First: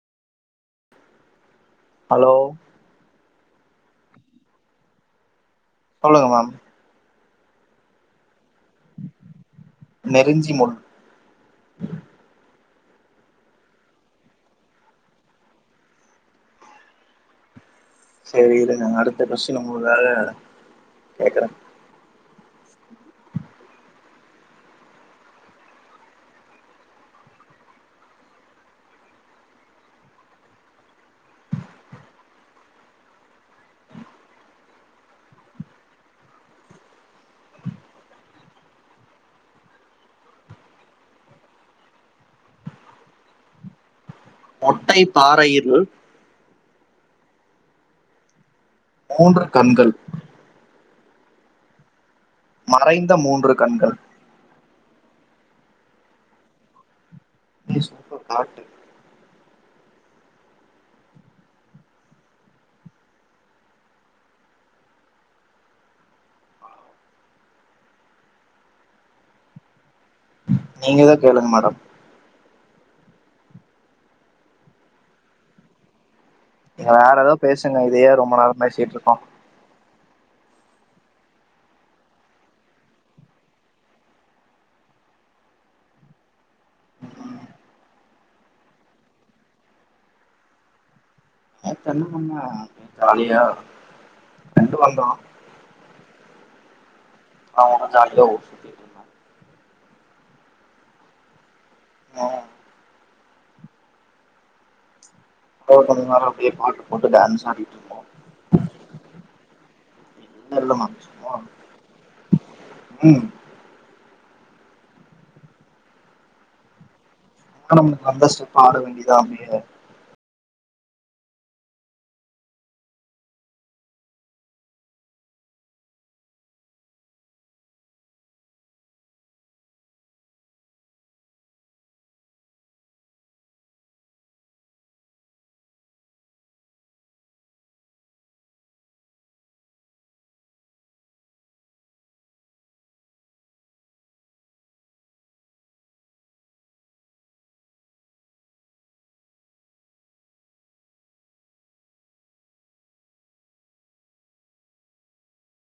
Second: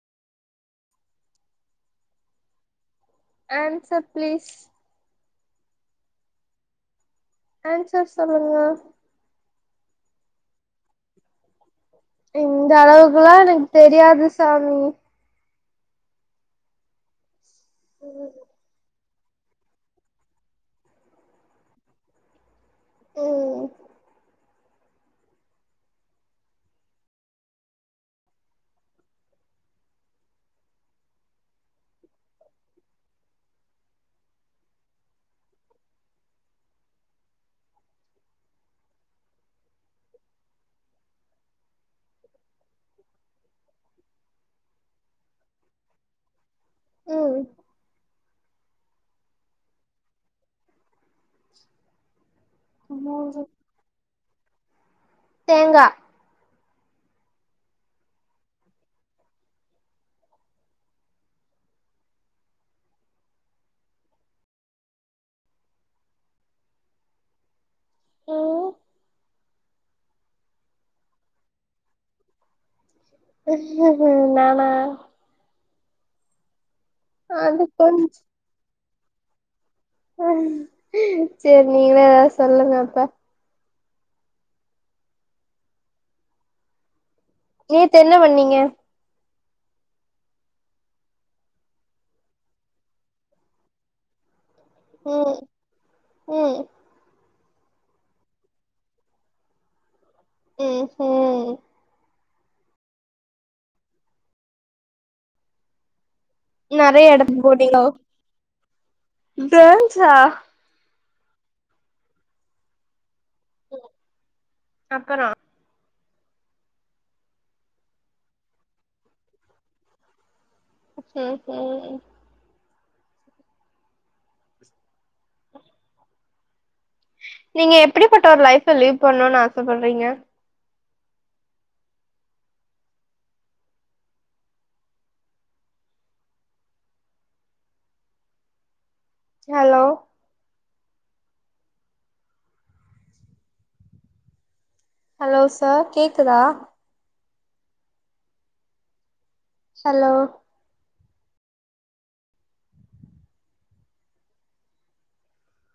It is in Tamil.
ஹலோ ஆன்சர் ப்ளீஸ் சொல்லுங்க மேம் ஆன்சர் சொல்லுங்க நெருஞ்சி முள் இந்த அளவுக்கெல்லா எனக்கு தெரியாது சாமி சரி இருங்க அடுத்த கொஸ்டீன் உங்க வேற கேக்கறேன் ம் மொட்டை பாறையில் ம் மூன்று கண்கள் மறைந்த ம் மூன்று கண்கள் தேங்கா [unintelligible] ம் நீங்கதா கேளுங்க மேடம் நானா வேற ஏதோ அது பேசுங்க கொஞ்ச இதையே ரொம்ப நேர பேசிட்டு இருக்கோ செரி நீங்களே ஏதாது சொல்லுங்க அப்ப ம் நேத்து என்ன பண்ணீங்க நேத்து என்ன பண்ண ஜாலியா ஃப்ரெண்டு வந்தான் ம் ம் நா ஒங்க சேனலுவு [unintelligible] ம்ஹும் ம் எப்பாவ்து பாத்தீங்கன்னா அப்டியே பாட்டு போட்டு நெறைய டான்ஸ் ஆடிட்டுருப்போ டேன்ஸ் ஸா ஒன்ன இல்லம்மா சும்மா ம் அக்கறா நம்ம நம்ப ஸ்டெப் ஆட வேண்டியதா அப்டியே செர் செரி நீங்க எப்டிப்பட்ட ஒரு லைப்ப லிவ் பண்ணணும்னு ஆசப்படுறீங்க‌ ஹலோ ஹலோ சார் கேக்குதா ஹலோ